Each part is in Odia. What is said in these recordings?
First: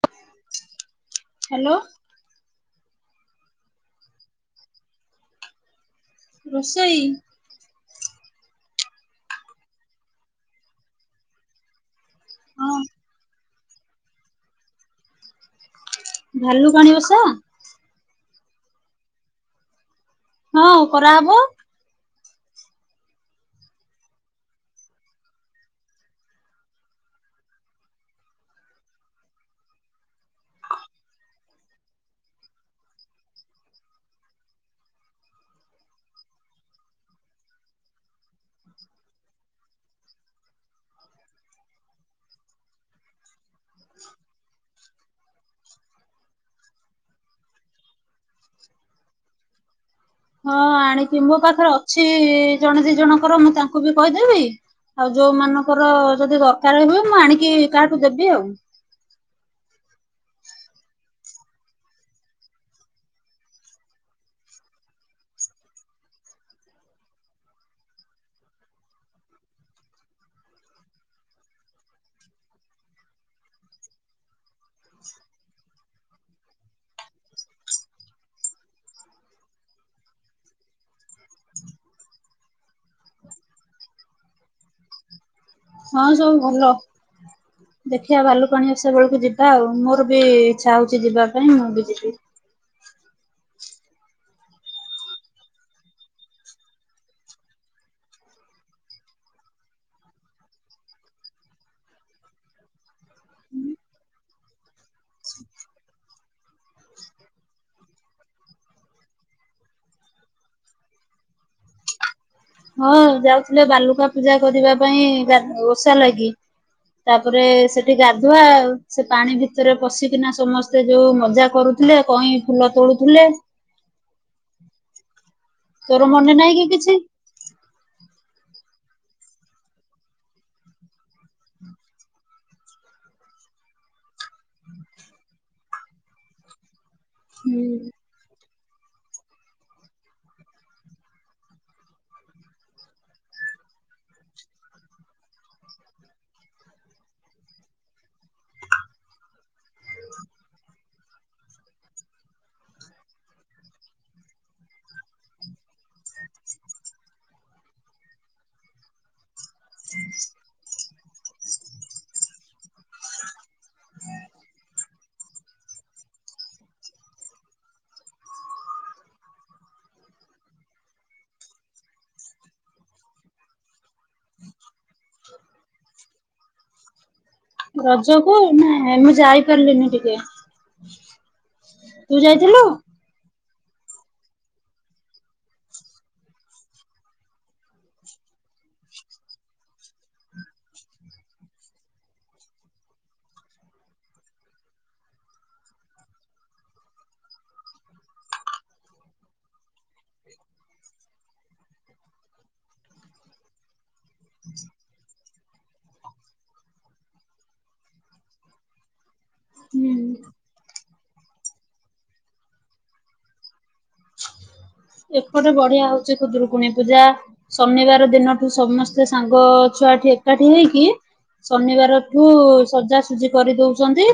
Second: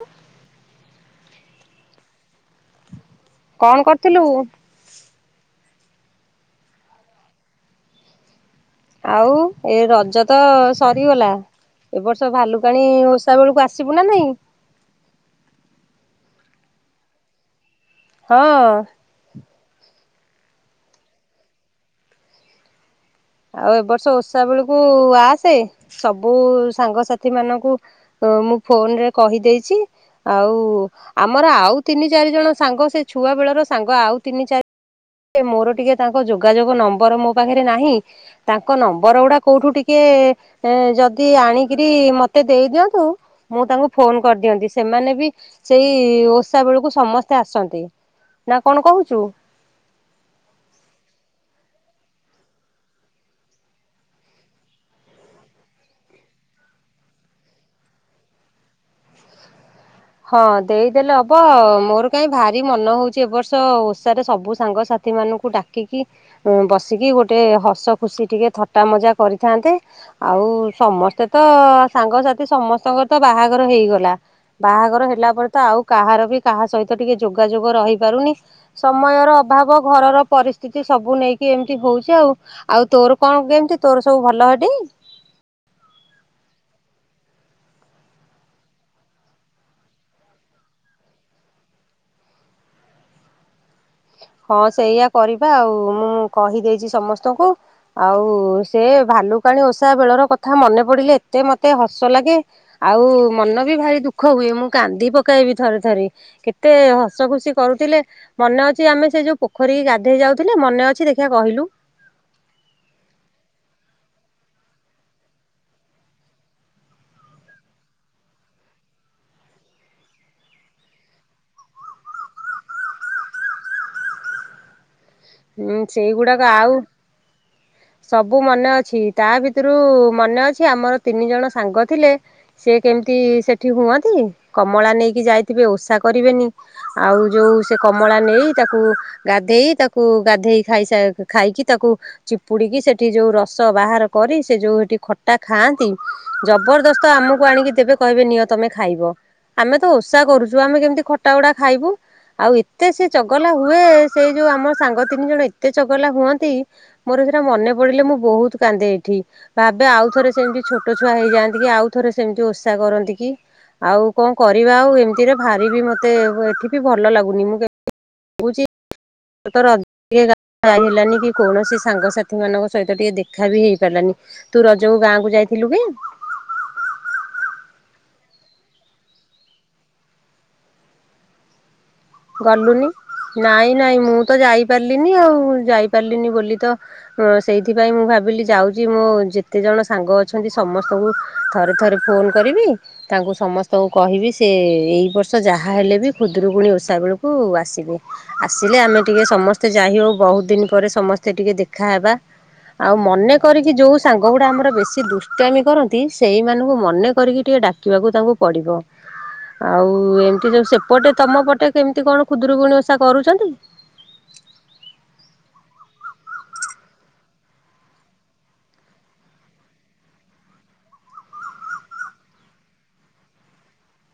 ହଁ ହାଲୋ। କଣ କରୁଥିଲୁ? ରୋଷେଇ। ଆଉ ଏ ରଜ ତ ସରିଗଲା ଏ ବର୍ଷ ହଁ ଭାଲୁକାଣି ଓଷା ବେଳକୁ ଆସ୍ ସିବୁ ନା ନାଇଁ? ଭାଲୁ କାଣି ଓଷା? ହଁ। ହଁ କରାହବ। ଆଉ ଏ ବର୍ଷ ଓଷା ବେଳକୁ ଆସେ ସବୁ ସାଙ୍ଗସାଥି ମାନଙ୍କୁ ହ ମୁଁ ଫୋନ୍ ରେ କହିଦେଇଛି। ଆଉ ଆମର ଆଉ ତିନି ଚାରି ଜଣ ସାଙ୍ଗ ସେଇ ଛୁଆ ବେଳର ସାଙ୍ଗ ଆଉ ତିନି ଚାରି ଏ ମୋର ଟିକେ ତାଙ୍କ ଯୋଗାଯୋଗ ନମ୍ବର ମୋ ପାଖରେ ନାହିଁ। ତାଙ୍କ ନମ୍ବର ଉଡ଼ା କୋଉଠୁ ଟିକେ ଏଁ ଯଦି ଆଣିକିରି ମତେ ଦେଇଦିଅନ୍ତୁ। ମୁଁ ତାଙ୍କୁ ଫୋନ କରିଦିଅନ୍ତି ସେମାନେ ବି ସେଇ ଓଷା ବେଳକୁ ସମସ୍ତେ ଆସନ୍ତି। ନା କଣ କହୁଛୁ? ହଁ ଆଣିକି ମୋ ପାଖରେ ଅଛି ଜଣେ ଦି ଜଣଙ୍କର ମୁଁ ତାଙ୍କୁ ବି କହିଦେବି। ଆଉ ଯୋଉ ମାନଙ୍କର ଯଦି ଦରକାରେ ହୁଏ ମୁଁ ଆଣିକି କାହାଠୁ ଦେବି ଆଉ। ହଁ ଦେଇଦେଲେ ହବ ମୋର କାଇଁ ଭାରି ମନ ହୋଉଛି ଏ ବର୍ଷ ଓଷାରେ ସବୁ ସାଙ୍ଗସା ଥି ମାନଙ୍କୁ ଡାକିକି ଉଁ ବସିକି ଗୋଟେ ହସ ଖୁସି ଟିକେ ଥଟ୍ଟା ମଜା କରିଥାନ୍ତେ। ଆଉ ସମସ୍ତେ ତ ସାଙ୍ଗସାଥି ସମସ୍ତଙ୍କର ତ ବାହାଘର ହେଇଗଲା। ବାହାଘର ହେଲା ପରେ ତ ଆଉ କାହାର ବି କାହା ସହିତ ଟିକେ ଯୋଗାଯୋଗ ରହିପାରୁନି। ସମୟର ଅଭାବ ଘରର ପରିସ୍ଥିତି ସବୁ ନେଇକି ଏମିତି ହଉଛି ଆଉ। ଆଉ ତୋର କଣ କେମିତି ତୋର ସବୁ ଭଲ ହେଟି? ହଁ ସବୁ ଭଲ। ଦେଖିବା ଭାଲୁକାଣି ଓଷା ବେଳକୁ ଯିବା ଆଉ ମୋର ବି ଇଚ୍ଛା ହଉଛି ଯିବା ପାଇଁ ମୁଁ ବି ଯିବି। ହଁ ସେଇଆ କରିବା ଆଉ ମୁଁ କହିଦେଇଛି ସମସ୍ତଙ୍କୁ। ଆଉ ସେ ଭାଲୁକାଣୀ ଓଷା ବେଳର କଥା ମନେ ପଡ଼ିଲେ ଏତେ ମତେ ହସ ଲାଗେ। ଆଉ ମନ ବି ଭାରି ଦୁଃଖ ହୁଏ ମୁଁ କାନ୍ଦି ପକାଏବି ଥରେ ଥରେ। କେତେ ହସ ଖୁସି କରୁଥିଲେ ମନେ ଅ ଯେ ସେ ଆମେ ସେ ଯୋଉ ପୋଖରୀକି ଗାଧେଇ ଯାଉଥିଲେ ମନେ ଅଛି ଦେଖିଆ କହିଲୁ? ହଁ ଯାଉଥିଲେ ବାଲୁକା ପୂଜା କରିବା ପାଇଁ ଗା ଓଷା ଲାଗି। ତାପରେ ସେଠି ଗାଧୁଆ ଆଉ ସେ ପାଣି ଭିତରେ ପଶିକିନା ସମସ୍ ତେ ଯୋଉ ମଜା କରୁଥିଲେ କଇଁ ଫୁଲ ତୋଳୁଥିଲେ। ହୁଁ ତୋର ମନେ ସେଇଗୁଡ଼ାକ ନାହିଁ କି ଆଉ କିଛି? ସବୁ ମନେ ଅଛି ତା ଭିତରୁ ମନେ ଅଛି ଆମର ତିନି ଜଣ ସାଙ୍ଗ ଥିଲେ। ସେ କେମିତି ସେଠି ହୁଅନ୍ତି କମଳା ନେଇକି ଯାଇଥିବେ ଓଷା କରିବେନି। ଆଉ ଯୋଉ ସେ ହୁଁ କମଳା ନେଇ ତାକୁ ଗାଧେଇ ତା କୁ ଗାଧେଇ ଖାଇସା ଖାଇକି ତାକୁ ଚିପୁଡ଼ି କି ସେଠି ଯୋଉ ରସ ବାହାର କରି ସେ ଯୋଉ ହେଠି ଖଟା ଖାଆନ୍ତି। ଜବରଦସ୍ତ ଆମକୁ ଆଣିକି ଦେବେ କହିବେ ନିଅ ତମେ ଖାଇବ। ଆମେ ତ ଓଷା କରୁଛୁ ଆମେ କେମିତି ଖଟା ଉଡ଼ା ଖାଇବୁ? ଆଉ ଏତେ ସେ ଚଗଲା ହୁଏ। ସେଇ ଯୋଉ ଆମ ସାଙ୍ଗ ତିନି ଜଣ ଏତେ ଚଗଲା ହୁଅନ୍ତି। ମୋର ସେଟା ମନେ ପଡିଲେ ମୁଁ ବହୁତ କାନ୍ଦେ ଏଠି। ଭାବେ ଆଉ ଥରେ ସେମତି ଛୋଟ ଛୁଆ ହେଇଯାଆନ୍ତି କି ଆଉ ଥରେ ସେମିତି ଓଷା କରନ୍ତି କି? ଆଉ କଣ କରିବା ଆଉ ଏମିତିରେ ଭାରି ବି ମତେ ଏଠି ବି ଭଲ ଲାଗୁନି ମୁଁ ପୁଚି ତ [unintelligible] ଟିକେ ଗା ଯାଇହେଲାନି କି କୌଣସି ସାଙ୍ଗସାଥି ମାନଙ୍କ ସହିତ ଟିକେ ଦେଖା ବି ହେଇପାରିଲାନି। ତୁ ରଜକୁୁ ଗାଁକୁୁ ଯାଇଥିଲୁ କି? ରଜ କୁ ନାଇ ମୁଁ ଯାଇପାରିଲିନି ଟିକେ। ତୁ ଯାଇଥିଲୁ? ଗଲୁନି ନାଇଁ ନାଇଁ ମୁଁ ତ ଯାଇପାରିଲିନି ଆଉ ଯାଇପାରିଲିନି ବୋଲି ତ ହ ସେଇଥିପାଇଁ ମୁଁ ଭାବିଲି ଯାଉଛି ମୋ ଯେତେ ଜଣ ସାଙ୍ଗ ଅଛନ୍ତି ସମସ୍ତଙ୍କୁ ଥରେ ଥରେ ଫୋନ୍ କରିବି ତାଙ୍କୁ ସମସ୍ତଙ୍କୁ କହିବି ସେ ଏଇ ବର୍ଷ ଯାହା ହେଲେ ବି ଖୁଦରୁକୁୁଣୀ ଓଷା ଓଷା ବେଳକୁ ଆସିବୁ। ଆସିଲେ ଆମେ ଟିକେ ସମସ୍ତେ ଯାଇ ହଉ ବହୁତ ଦିନ ପରେ ସମସ୍ତେ ଟିକେ ଦେଖାହବା। ଆଉ ମନେ କରିକି ଯୋଉ ସାଙ୍ଗ ଗୁଡା ଆମର ବେଶୀ ଦୁଷ୍ଟ ଆମି କରନ୍ତି ସେଇମାନଙ୍କୁ ମନେ କରିକି ଟିକେ ଡା କିବାକୁ ତାଙ୍କୁ ପଡ଼ିବ। ହୁଁ ଆଉ ଏମିତି ଯୋଉ ସେପଟେ ତମ ପଟେ କେମିତି କଣ ଖୁଦରୁକୁୁଣୀ ଓଷା କରୁଛନ୍ତି? ଏପଟେ ବଢିଆ ହଉଛି ଖୁଦୁରୁକୁଣୀ ପୂଜା। ଶନିବାର ଦିନଠୁ ସମସ୍ତେ ସାଙ୍ଗ ଛୁଆଠି ଏକାଠି ହେଇକି ଶନିବାରଠୁ ସଜାସଜି କରିଦଉଛନ୍ତି।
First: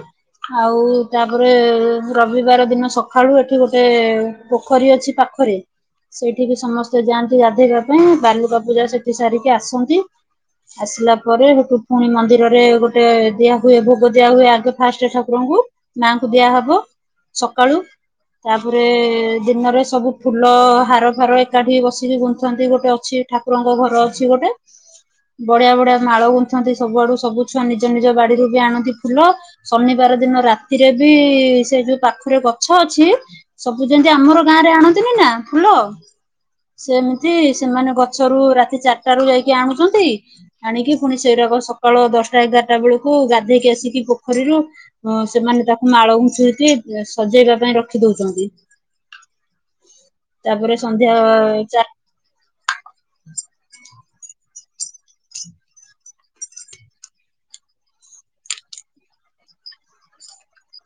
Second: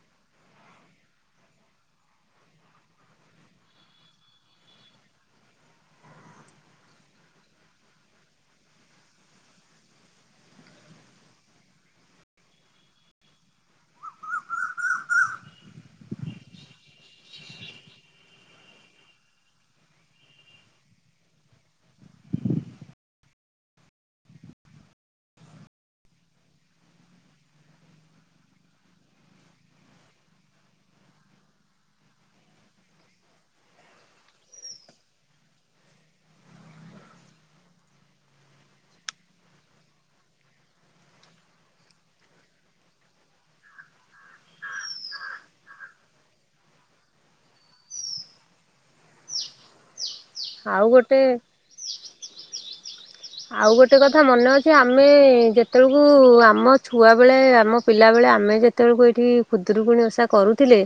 ଆଉ ତାପରେ ରବିବାର ଦିନ ସକାଳୁ ଏଠି ଗୋଟେ ପୋଖରୀ ଅଛି ପାଖରେ ସେଇଠି ବିି ସମସ୍ତେ ଯାଆନ୍ତି ଗାଧୋଇବା ପାଇଁ ବାଲୁକା ବା ପୂଜା ସେଠି ସାରିକି ଆସନ୍ତି। ଆସିଲା ପରେ ସେଠୁ ପୁଣି ମନ୍ଦିରରେ ଗୋଟେ ଦିଆ ହୁଏ। ଭୋଗ ଦିଆ ହୁଏ ଆଗେ ଫାଷ୍ଟେ ଠାକୁରଙ୍କୁ। ମାଙ୍କୁ ଦିଆହବ ସକାଳୁ ତାପରେ ଦିନରେ ସବୁ ଫୁଲ ହାର ଫାର ଏକାଠି ବସିକି ଗୁନ୍ଥନ୍ତି ଗୋଟେ ଅଛି ଠାକୁରଙ୍କ ଘର ଅଛି ଗୋଟେ। ବଢିଆ ବଢିଆ ମାଳ ଗୁନ୍ଥନ୍ତି ସବୁଆଡୁ ସବୁ ଛୁଆ ନିଜ ନିଜ ବାଡିରୁ ବି ଆଣନ୍ତି ଫୁଲ। ଶନିବାର ଦିନ ରାତିରେ ବି ସେ ଯୋଉ ପାଖରେ ଗଛ ଅଛି ସବୁ ଯେମତି ଆମର ଗାଁ ରେ ଆଣନ୍ତିନି ନା ଫୁଲ ସେମିତି ସେମାନେ ଗଛ ରୁ ରାତି ଚାରିଟା ରୁ ଯାଇକି ଆଣୁଛନ୍ତି। ଆଣିକି ପୁଣି ସେଇରାକ ସକାଳ ଦଶଟା ଏଗାରଟା ବେଳକୁ ଗାଧେଇକି ଆସିକି ପୋଖରୀରୁ ହ ସେମାନେ ତାକୁ ମାଳ ଗୁନ୍ଥିକି ସଜେଇବା ପାଇଁ ରଖି ଦଉଛନ୍ତି। ତାପରେ ଆଉ ଗୋଟେ ସନ୍ଧ୍ୟା ଚାର ଆଉ ଗୋଟେ କଥା ମନେ ଅଛି ଆମେ ଯେତେବେଳକୁ ଆମ ଛୁଆବେଳେ ଆମ ପିଲାବେଳେ ଆମେ ଯେତବେଳକୁ ଏଇଠି ଖୁଦରୁକୁଣିୀ ଓଷା କରୁ ଥିଲେ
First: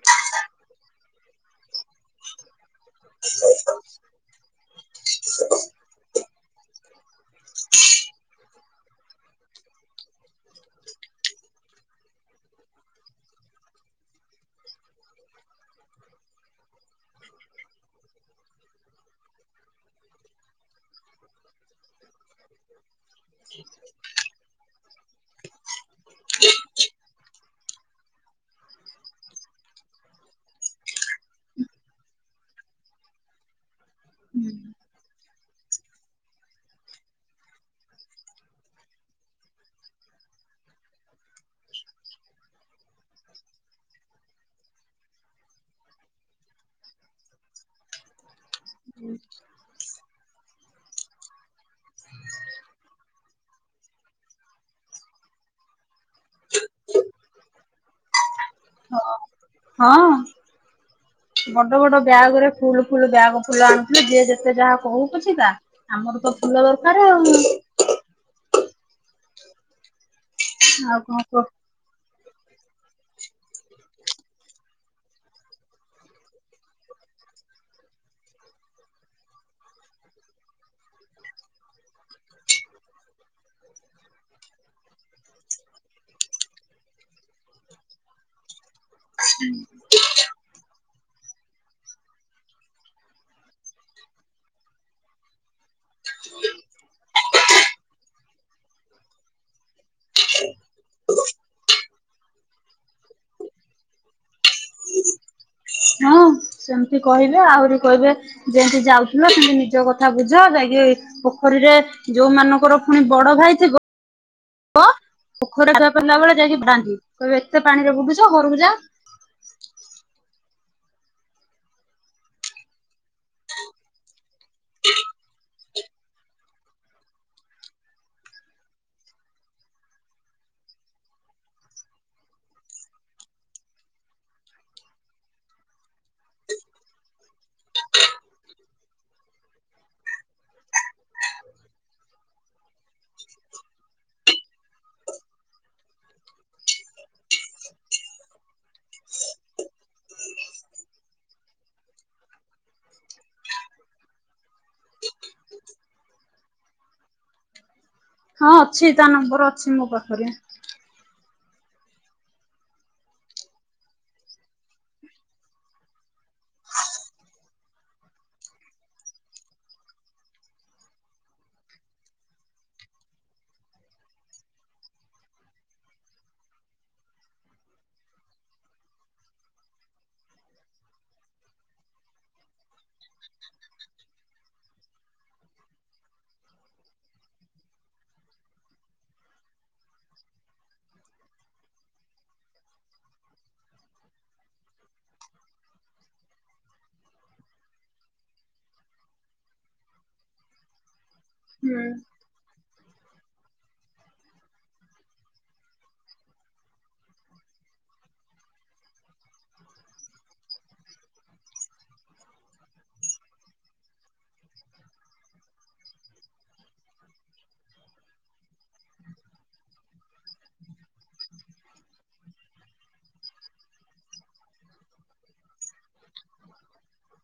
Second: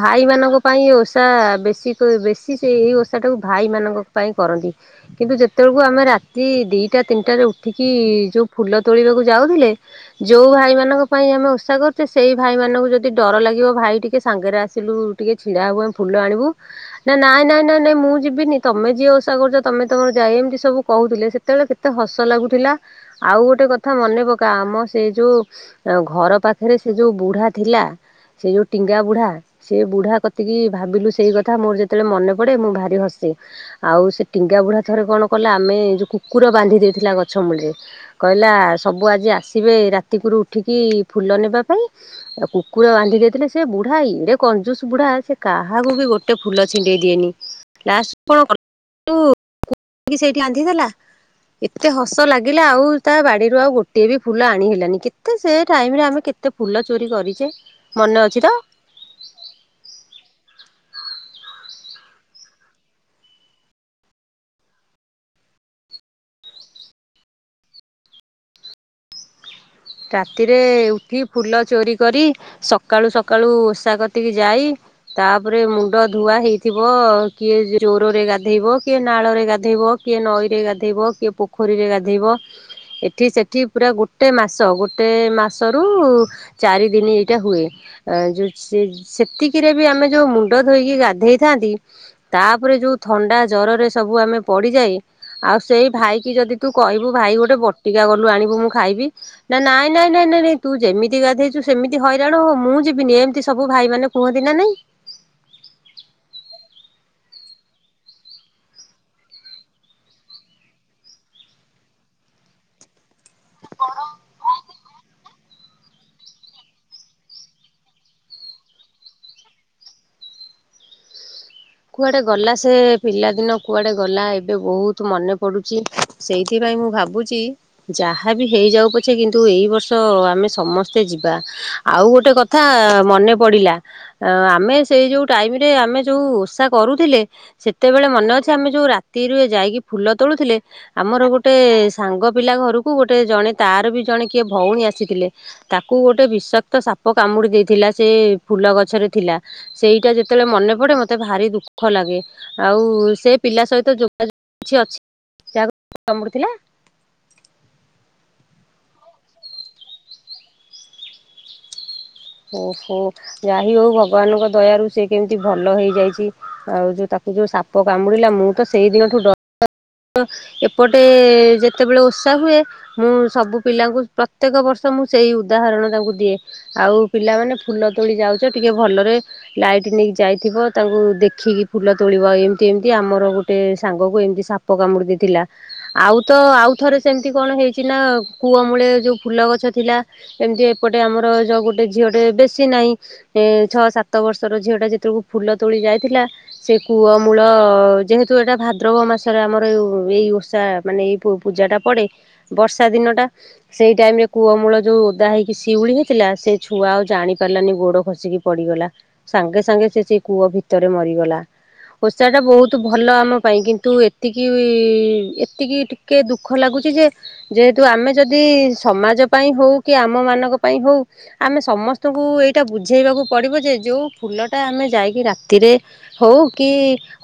ଭାଇମାନଙ୍କ ପାଇଁ ଓଷା ବେଶୀ ବେଶୀ ସେଇ ଏଇ ଓ ଷା ଟାକୁ ଭାଇମାନାନଙ୍କ ପାଇଁ କରନ୍ତି କିନ୍ତୁ ଯେତେଳୁ ରାତି ଦିଟା ତିନିଟାରେ ଉଠିକି ଯୋଉ ଫୁଲ ତୋଳିବାକୁ ଯାଉଥିଲେ ଯେଉଁ ଭାଇମାନଙ୍କ ପାଇଁ ଆମେ ଓଷା କରୁଛେ ସେଇ ଭାଇମାନଙ୍କୁ ଯଦି ଡର ଲାଗିବ ଭାଇ ଟିକେ ସାଙ୍ଗରେ ଆସିଲୁ ଟିକେ ଛିଡା ହବୁ ଆମେ ଫୁଲ ଆଣିବୁ ନା ନାଇଁ ନାଇଁ ନାଇଁ ମୁଁ ଯିବିନି ତମେ ଯିଏ ଓଷା କରୁଛ ତମେ ତମର ଯାଇ ଏମତି ସବୁ କହୁଥିଲେ ସେତେବେଳେ କେତେ ହସ ଲାଗୁଥିଲା। ଆଉ ଗୋଟେ କଥା ମନେ ପକା ଆମ ସେ ଯେଉ ଆ ଘର ପାଖରେ ସେ ଯେଉ ବୁଢା ଥିଲା ସେ ଯେଉ ଟିଙ୍ଗା ବୁଢ଼ା ସେ ବୁଢା କତିକି ଭାବିଲୁ ସେଇ କଥା ମୋର ଯେତେବେଳେ ମନେ ପଡେ ମୁଁ ଭାରି ହସେ ଆଉ ସେ ଟିଙ୍ଗା ବୁଢା ଥରେ କଣ କଲା ଆମେ ଯୋଉ କୁକୁର ବାନ୍ଧି ଦେଇଉଥିଲା ଗଛ ମୂଳରେ କହିଲା ସବୁ ଆଜି ଆସିବେ ରାତିକରୁ ଉଠିକି ଫୁଲ ନେବା ପାଇଁ ଆଉ କୁକୁର ବାନ୍ଧି ଦେଇଥିଲେ ସେ ବୁଢା ଇଡେ କଞ୍ଜୁସ ବୁଢା ସେ କାହାକୁ ବି ଗୋଟେ ଫୁଲ ଛିଣ୍ଡେଇ ଦିଏନି। ଲାଷ୍ଟ କଣ କଲ ସେଇଠି ଆନ୍ଧି ଦେଲା ଏତେ ହସ ଲାଗିଲା ଆଉ ତା ବାଡିରୁ ଆଉ ଗୋଟିଏ ବି ଫୁଲ ଆଣି ହେଲାନି କେତେ ସେ ଟାଇମ ରେ ଆମେ କେ ଏତେ ଫୁଲ ଚୋରି କରିଚେ ମନେ ଅଛି ତ? ହଁ ହଁ। ବଡ ବଡ ବ୍ୟାଗ ରେ ଫୁଲ ଫୁଲ ବ୍ୟାଗ ଫୁଲ ଆଣିଥିଲେ ଯି ଯେତେ ଯାହା କହୁ ପଛିକା। ଆମର ତ ଫୁଲ ଦରକାର ଆଉ। ରାତିରେ ଆଉ କଣ ଉଠି କୁହ? ଫୁଲ ଚୋରି କରି ସକାଳୁ ସକାଳୁ ଓଷା କରତିକି ଯାଇ। ତାପରେ ମୁଣ୍ଡ ଧୁଆ ହେଇଥିବ କିଏ ଜୋରରେ ଗାଧେଇବ କିଏ ନାଳରେ ଗାଧେଇବ। କିଏ ନଈରେ ଗାଧେଇବ କିଏ ପୋଖରୀରେ ଗାଧୋଇବ ଏଠି ସେଠି ପୁରା ଗୋଟେ ମାସ ଗୋଟେ ମାସରୁ ଚାରି ଦିନ ଏଇଟା ହୁଏ ଯେଉ ଯଦି ସେତିକିରେ ବି ଆମେ ଯୋଉ ମୁ ମୁଣ୍ଡ ଧୋଇକି ଗାଧେଇଥାନ୍ତି ତାପରେ ଯୋଉ ଥଣ୍ଡା ଜରରେ ସବୁ ଆମେ ପଡିଯାଇ ଆଉ ସେଇ ଭାଇ କି ଯଦି ତୁ କହିବୁ ଭାଇ ଗୋଟେ ବଟିକା ଗଲୁ ଆଣିବୁ ମୁଁ ଖାଇବି ନା ନାଇଁ ନାଇଁ ନାଇଁ ନାଇଁ ନାଇଁ ତୁ ଯେମିତି ଗାଧେଇଚୁ ସେମିତି ହଇରାଣ ହୋ ମୁଁ ଯିବିନି ଏମିତି ସବୁ ଭାଇ ମାନ କୁହନ୍ତି ନା ନାଇଁ? ହଁ ସେମିତି କହିବେ ଆହୁରି କହିବେ ଯେମତି ଯାଉଥିଲ ସେମିତି ନିଜ କଥା ବୁଝ ଯାଇିକି ପୋଖରୀରେ ଯୋଉ ମାନଙ୍କର ପୁଣି ବଡ ଭାଇ ଥିବ [unintelligible] ତ ପୋଖରରେ [unintelligible] ବେଳେ ଯାଇକି ବାଙ୍ଗି କହିବେ ଏତେ ପାଣିରେ ବୁଡୁଚୁ ଘରକୁ ଯା। କୁଆଡେ ଗଲା ସେ ପିଲା ଦିନ କୁଆଡେ ଗଲା ଏବେ ବୋହୁତ ମନେ ପଡୁଚି। ସେଇଥିପାଇଁ ମୁଁ ଭାବୁଚି ଯାହା ବି ହେଇଯାଉ ପଛେ କିନ୍ତୁ ଏଇ ବର୍ଷ ଆମେ ସମସ୍ତେ ଯିବା। ଆଉ ଗୋଟେ କଥା ମନେ ପଡ଼ିଲା ଆମେ ସେଇ ଯୋଉ ଟାଇମରେ ଆମେ ଯଉ ତା କରୁଥିଲେ ସେତେବେଳେ ମନେ ଅଛି ଆମେ ଯୋଉ ରାତିରୁ ଯାଇକି ଫୁଲ ତୋଳୁଥିଲେ। ଆମର ଗୋଟେ ସାଙ୍ଗ ପିଲା ଘରକୁ ଗୋଟେ ଜଣେ ତାର ବି ଜଣେ କିଏ ଭଉଣୀ ଆସିଥିଲେ। ତାକୁ ଗୋଟେ ବିଷାକ୍ତ ସାପ କାମୁଡି ଦେଇଥିଲା ସେ ଫୁଲ ଗଛରେ ଥିଲା। ସେଇଟା ଯେତେବେଳେ ମନେ ପଡେ ମତେ ଭାରି ଦୁଃଖ ଲାଗେ ଆଉ ସେ ପିଲା ସହିତ ଯୋଗାଯୋଗ କିଛି ଅଛି ଯାହାକୁ କାମୁଡିଥିଲା? ହଁ ଅଛି ତା ନମ୍ବର ଅଛି ମୋ ପାଖରେ। ଓହୋ ଯାଇ ହୋଉ ଭଗବାନଙ୍କ ଦୟାରୁ ସେ କେମିତି ଭଲ ହେଇଯାଇଚି। ଆଉ ଯୋଉ ତାକୁ ଯୋଉ ସାପ କାମୁଡିଲା ମୁଁ ତ ସେଇ ଦିନଠୁ ଡ ଏପଟେ ଯେତେବେଳେ ଓଷା ହୁଏ ମୁଁ ସବୁ ପିଲାଙ୍କୁ ପ୍ରତ୍ୟେକ ବର୍ଷ ମୁଁ ସେଇ ଉଦାହରଣ ତାଙ୍କୁ ଦିଏ। ଆଉ ପିଲାମାନେ ଫୁଲ ତୋଳି ଯାଉଚ ଟିକେ ଭଲରେ ଲାଇଟ ନେଇକି ଯାଇଥିବ ତାଙ୍କୁ ଦେଖିକି ଫୁଲ ତୋଳିବ ଏମିତି ଏମତି ଆମର ଗୋଟେ ସାଙ୍ଗକୁ ଏମିତି ସାପ ପକାମୁଡ଼ି ଦେଇଥିଲା। ଆଉ ତ ଆଉ ଥରେ ସେମିତି କଣ ହେଇଚି ନା କୂଅମୂଳେ ଯୋଉ ଫୁଲ ଗଛ ଥିଲା। ଏମିତି ଏପଟେ ଆମର ଯଉ ଗୋଟେ ଝିଅ ଟେ ବେଶୀ ନାଇଁ ଏ ଛଅ ସାତ ବର୍ଷର ଝିଅ ଟା ଯେତେବେଳକୁ ଫୁଲ ତୋଳି ଯାଇଥିଲା ସେ କୂଅ ମୂଳ ଯେହେତୁ ଏଟା ଭାଦ୍ରବ ମା ଥରେ ଆମର ଏଇ ଓଷା ମାନେ ଏଇ ପୂଜାଟା ହୁଁ ପଡ଼େ ବର୍ଷା ଦିନଟା। ସେଇ ଟାଇମ ରେ କୂଅ ମୂଳ ଯେଉ ଓଦା ହେଇକି ସିଉଳି ହେଇଥିଲା ସେ ଛୁଆ ଆଉ ଜାଣି ପାରଲାନି ଗୋଡ଼ ଖସିକି ପଡିଗଲା ସାଙ୍ଗେ ସାଙ୍ଗେ ସେ ସେ କୂଅ ଭିତରେ ମରିଗଲା। ଓଷା ଟା ବୋହୁତ ଭଲ ଆମ ପାଇଁ କିନ୍ତୁ ଏ ଏତିକି ଏତିକି ଟିକେ ଦୁଃଖ ଲାଗୁଚି ଯେ ଯେହେତୁ ଆମେ ଯଦି ସମାଜ ପାଇଁ ହୋଉ କି ଆମ ମାନଙ୍କ ପାଇଁ ହୋଉ ଆମେ ସମସ୍ତଙ୍କୁ ଏଇଟା ବୁଝେଇବାକୁ ପଡିବ ଯେ ଯୋଉ ଫୁଲ ଟା ଆମେ ଯାଇକି ରାତିରେ ହୋଉ କି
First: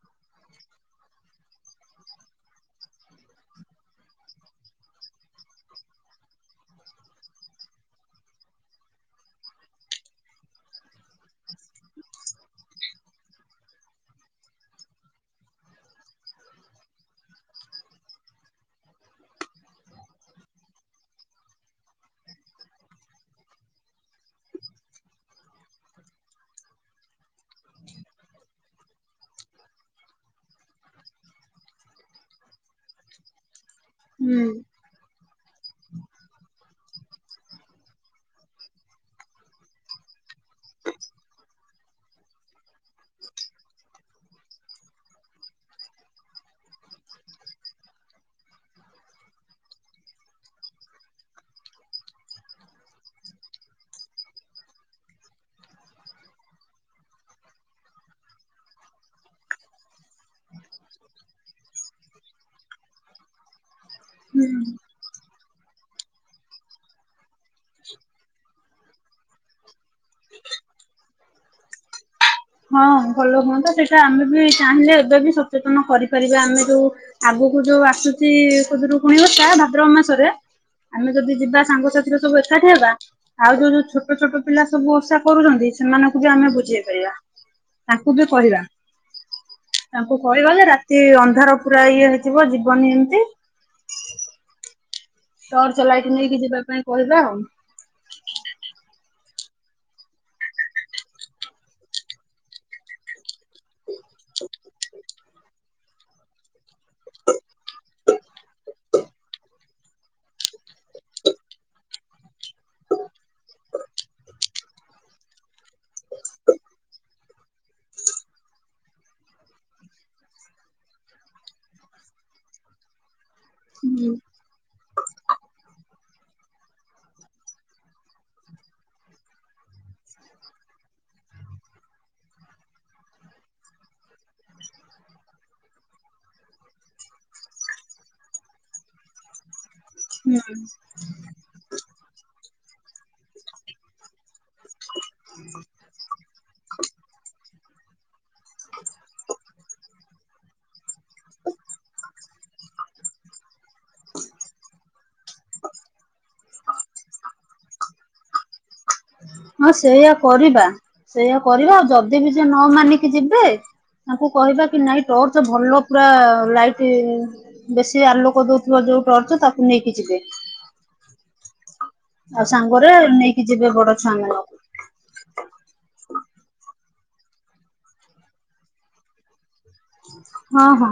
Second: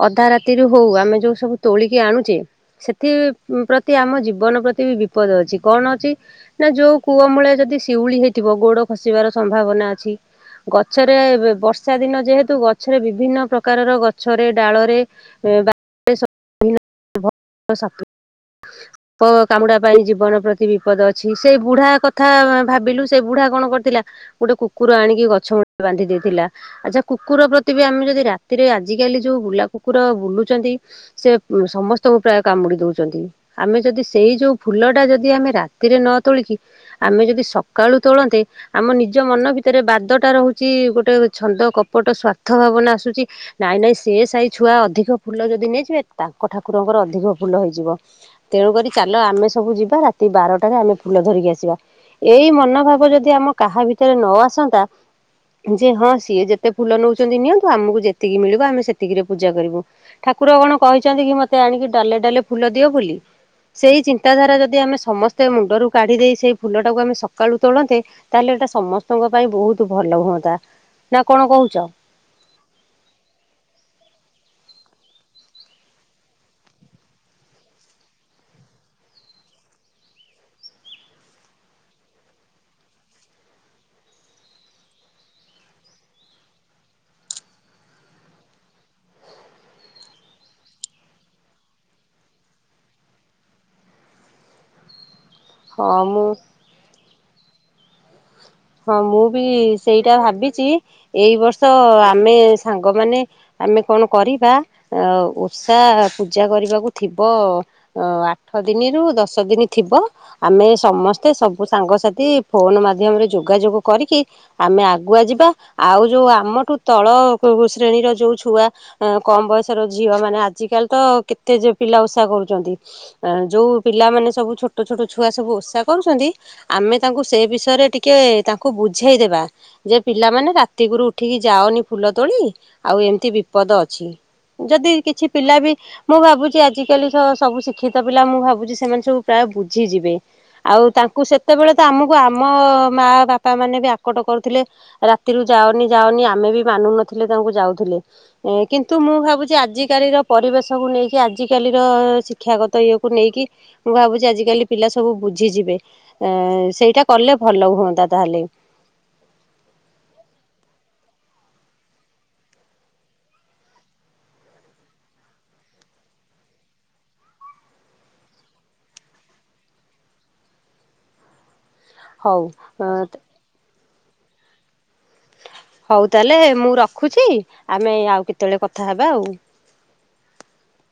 ଅଧା ରାତିରୁ ହୋଉ ଆମେ ଯୋଉ ସବୁ ତୋଳିକି ଆଣୁଚେ। ସେଥି ପ୍ରତି ଆମ ଜୀବନ ପ୍ରତି ବି ବିପଦ ଅଛି, କଣ ଅଛି? ନା ଯୋଉ କୂଅମୂଳେ ଯଦି ଶିଉଳି ହେଇଥିବ ଗୋଡ ଖସିବାର ସମ୍ଭାବନା ଅଛି। ଗଛରେ ଏ ବର୍ଷା ଦିନ ଯେହେତୁ ଗଛରେ ବିଭିନ୍ନ ପ୍ରକାରର ଗଛରେ ଡାଳରେ [unintelligible] ବିଭିନ୍ନ ସାପ କ କାମୁଡ଼ା ପାଇଁ ଜୀବନ ପ୍ରତି ବିପଦ ଅଛି ସେଇ ବୁଢ଼ା କଥା ଭାବିଲୁ ସେ ବୁଢ଼ା କଣ କରିଥିଲା ଗୋଟେ କୁକୁର ଆଣିକି ଗଛ ମୂଳେ ବାନ୍ଧି ଦେଇଥିଲା। ଆଚ୍ଛା କୁକୁର ପ୍ରତି ବି ଆମେ ଯଦି ରାତିରେ ଆଜିକାଲି ଯୋଉ ବୁଲା କୁକୁର ବୁଲୁଚନ୍ତି ସେ ସମସ୍ତଙ୍କୁ ପ୍ରାୟ କାମୁଡି ଦଉଚନ୍ତି ଆମେ ଯଦି ସେଇ ଯୋଉ ହୁଁ ଫୁଲ ଟା ଯଦି ଆମେ ରା ରାତିରେ ନ ତୋଳିକି ଆମେ ଯଦି ସକାଳୁ ତୋଳନ୍ତେ ଆମ ନିଜ ମନ ଭିତରେ ବାଦ ଟା ରହୁଚି ଗୋଟେ ଛନ୍ଦ କପଟ ସ୍ଵାର୍ଥ ଭାବନା ଆସୁଚି ନାଇଁ ନାଇଁ ସେ ସେହି ଛୁଆ ଅଧିକ ଫୁଲ ଯଦି ନେଇଯିବେ ତାଙ୍କ ଠାକୁରଙ୍କର ଅଧିକ ଫୁଲ ହେଇଯିବ। ତେଣୁକରି ଚାଲ ଆମେ ସବୁ ଯିବା ରାତି ବାରଟାରେ ଆମେ ଫୁଲ ଧରିକି ଆସିବା। ଏଇ ମନୋଭାବ ଯଦି ଆମ କାହା ଭିତରେ ନ ଆସନ୍ତା ଯେ ହଁ ସିଏ ଯେତେ ଫୁଲ ନଉଚନ୍ତି ନିଅନ୍ତୁ ଆମକୁ ଯେତିକି ମିଳିବ ଆମେ ସେତିକିରେ ପୂଜା କରିବୁ। ଠାକୁର କଣ କହିଛନ୍ତି କି ମତେ ଆଣିକି ଡାଲେ ଡାଲେ ଫୁଲ ଦିଅ ବୋଲି ସେଇ ଚିନ୍ତାଧାରା ହୁଁ। ଯଦି ଆମେ ସମସ୍ତେ ମୁଣ୍ଡରୁ କାଢ଼ିଦେଇ ସେଇ ଫୁଲଟାକୁ ଆମେ ସକାଳୁ ତୋଳନ୍ତେ ତାହେଲେ ଏଇଟା ସମସ୍ତଙ୍କ ପାଇଁ ବହୁତ ଭଲ ହୁଅନ୍ତା ନା କଣ କହୁଛ ହଁ ଭଲ ହୁଅନ୍ତା ସେଇଟା ଆମେ ବି ଚାହିଁଲେ ଏବେ ବି ସଚେତନ କରିପାରିବା ଆମେ ଯୋଉ ଆଗକୁ ଯୋଉ ଆସୁଛି ଖୁଦୁରୁକୁଣୀ ଓଷା ଭାଦ୍ରବ ମାସରେ ଆମେ ଯଦି ଯିବା ସାଙ୍ଗସାଥିରେ ସବୁ ଏକାଠି ହେବା ଆଉ ଯୋଉ ଯୋଉ ଛୋଟ ଛୋଟ ପିଲା ସବୁ ଓଷା କରୁଛନ୍ତି ସେମାନଙ୍କୁ ବି ଆମେ ବୁଝେଇ ପାରିବା ତାକୁ ବି କହିବା ତାଙ୍କୁ କହିବା ଯେ ରାତି ଅନ୍ଧାର ପୁରା ଇଏ ହେଇଥିବ ଜୀବନି ଏମତି ଟର୍ଚ ହଁ ଲାଇଟ୍ ମୁଁ ନେଇକି ଯିବା ପାଇଁ କହିବା ଆଉ ହଁ ମୁଁ ବି ସେଇଟା ଭାବିଛି ଏଇ ବର୍ଷ ଆମେ ସାଙ୍ଗମାନେ ଆମେ କଣ କରିବା ଓଷା ପୂଜା କରିବାକୁ ଥିବ ଓ ଆଠ ଦିନରୁ ଦଶ ଦିନ ଥିବ ଆମେ ସମସ୍ତେ ସବୁ ସାଙ୍ଗସାଥି ଫୋନ ମାଧ୍ୟମରେ ଯୋଗାଯୋଗ କରିକି ଆମେ ଆଗୁଆ ଯିବା ଆଉ ଯୋଉ ଆମଠୁ ତଳ ଶ୍ରେଣୀର ଯୋଉ ଛୁଆ ଆ କମ୍ ବୟସର ଝିଅ ମାନେ ଆଜିକାଲି ତ କେତେ ଯେ ପିଲା ଓଷା କରୁଛନ୍ତି ଅ ଯୋଉ ହୁଁ ପିଲାମାନେ ସବୁ ଛୋଟ ଛୋଟ ଛୁଆ ସବୁ ଓଷା କରୁଛନ୍ତି ଆମେ ତାଙ୍କୁ ସେ ବିଷୟରେ ଟିକେ ତାଙ୍କୁ ବୁଝେଇଦେବା ଯେ ପିଲାମାନେ ରାତି କୁରୁ ଉଠିକି ଯାଅନି ଫୁଲ ତୋଳି ଆଉ ଏମିତି ବିପଦ ଅଛି ଯଦି କିଛି ପିଲା ବି ମୁଁ ଭାବୁଛି ଆଜି କାଲି ସବୁ ଶିକ୍ଷିତ ପିଲା ମୁଁ ଭାବୁଛି ସେମାନେ ସବୁ ପ୍ରାୟ ବୁଝିଯିବେ ହୁଁ। ଆଉ ତାଙ୍କୁ ସେତେବେଳେ ତ ଆମକୁ ଆମ ମା ବାପା ମାନେ ବି ଆକଟ କରୁଥିଲେ ରାତିରୁ ଯାଅନି ଯାଅନି ଆମେ ବି ମାନୁ ନଥିଲେ ତାଙ୍କୁ ଯାଉଥିଲେ କିନ୍ତୁ ମୁଁ ଭାବୁଛି ଆଜିକାଲିର ପରିବେଶକୁ ନେଇକି ଆଜିକାଲିର ଶିକ୍ଷାଗତ ଇଏକୁ ନେଇକି ମୁଁ ଭାବୁଛି ଆଜି କାଲି ପିଲା ସବୁ ବୁଝିଯିବେ ଅ ସେଇଟା କଲେ ଭଲ ହୁଅନ୍ତା ତାହେଲେ ହଁ ସେଇୟଆ କରିବା ସେଇୟଆ କରିବା ଆଉ ଯଦି ବି ସିଏ ନ ମାନିକି ଯିବେ ତାଙ୍କୁ କହିବା କି ନାଇଁ ଟର୍ଚ୍ଚ ଭଲ ପୁରା ଲାଇଟ ବେଶୀ ଆଲୋକ ଦଉଥିବା ଯୋଉ ଟର୍ଚ ତାକୁ ନେଇକି ଯିବେ ହଉ ଆଉ ସାଙ୍ଗରେ ନେଇକି ଯିବେ ବଡ ଛୁଆ ମାନଙ୍କୁ ହଉ ତାହେଲେ ମୁଁ ରଖୁଛି ଆମେ ଆଉ କେତେବେଳେ କଥା ହେବା ଆଉ ହଁ ହଁ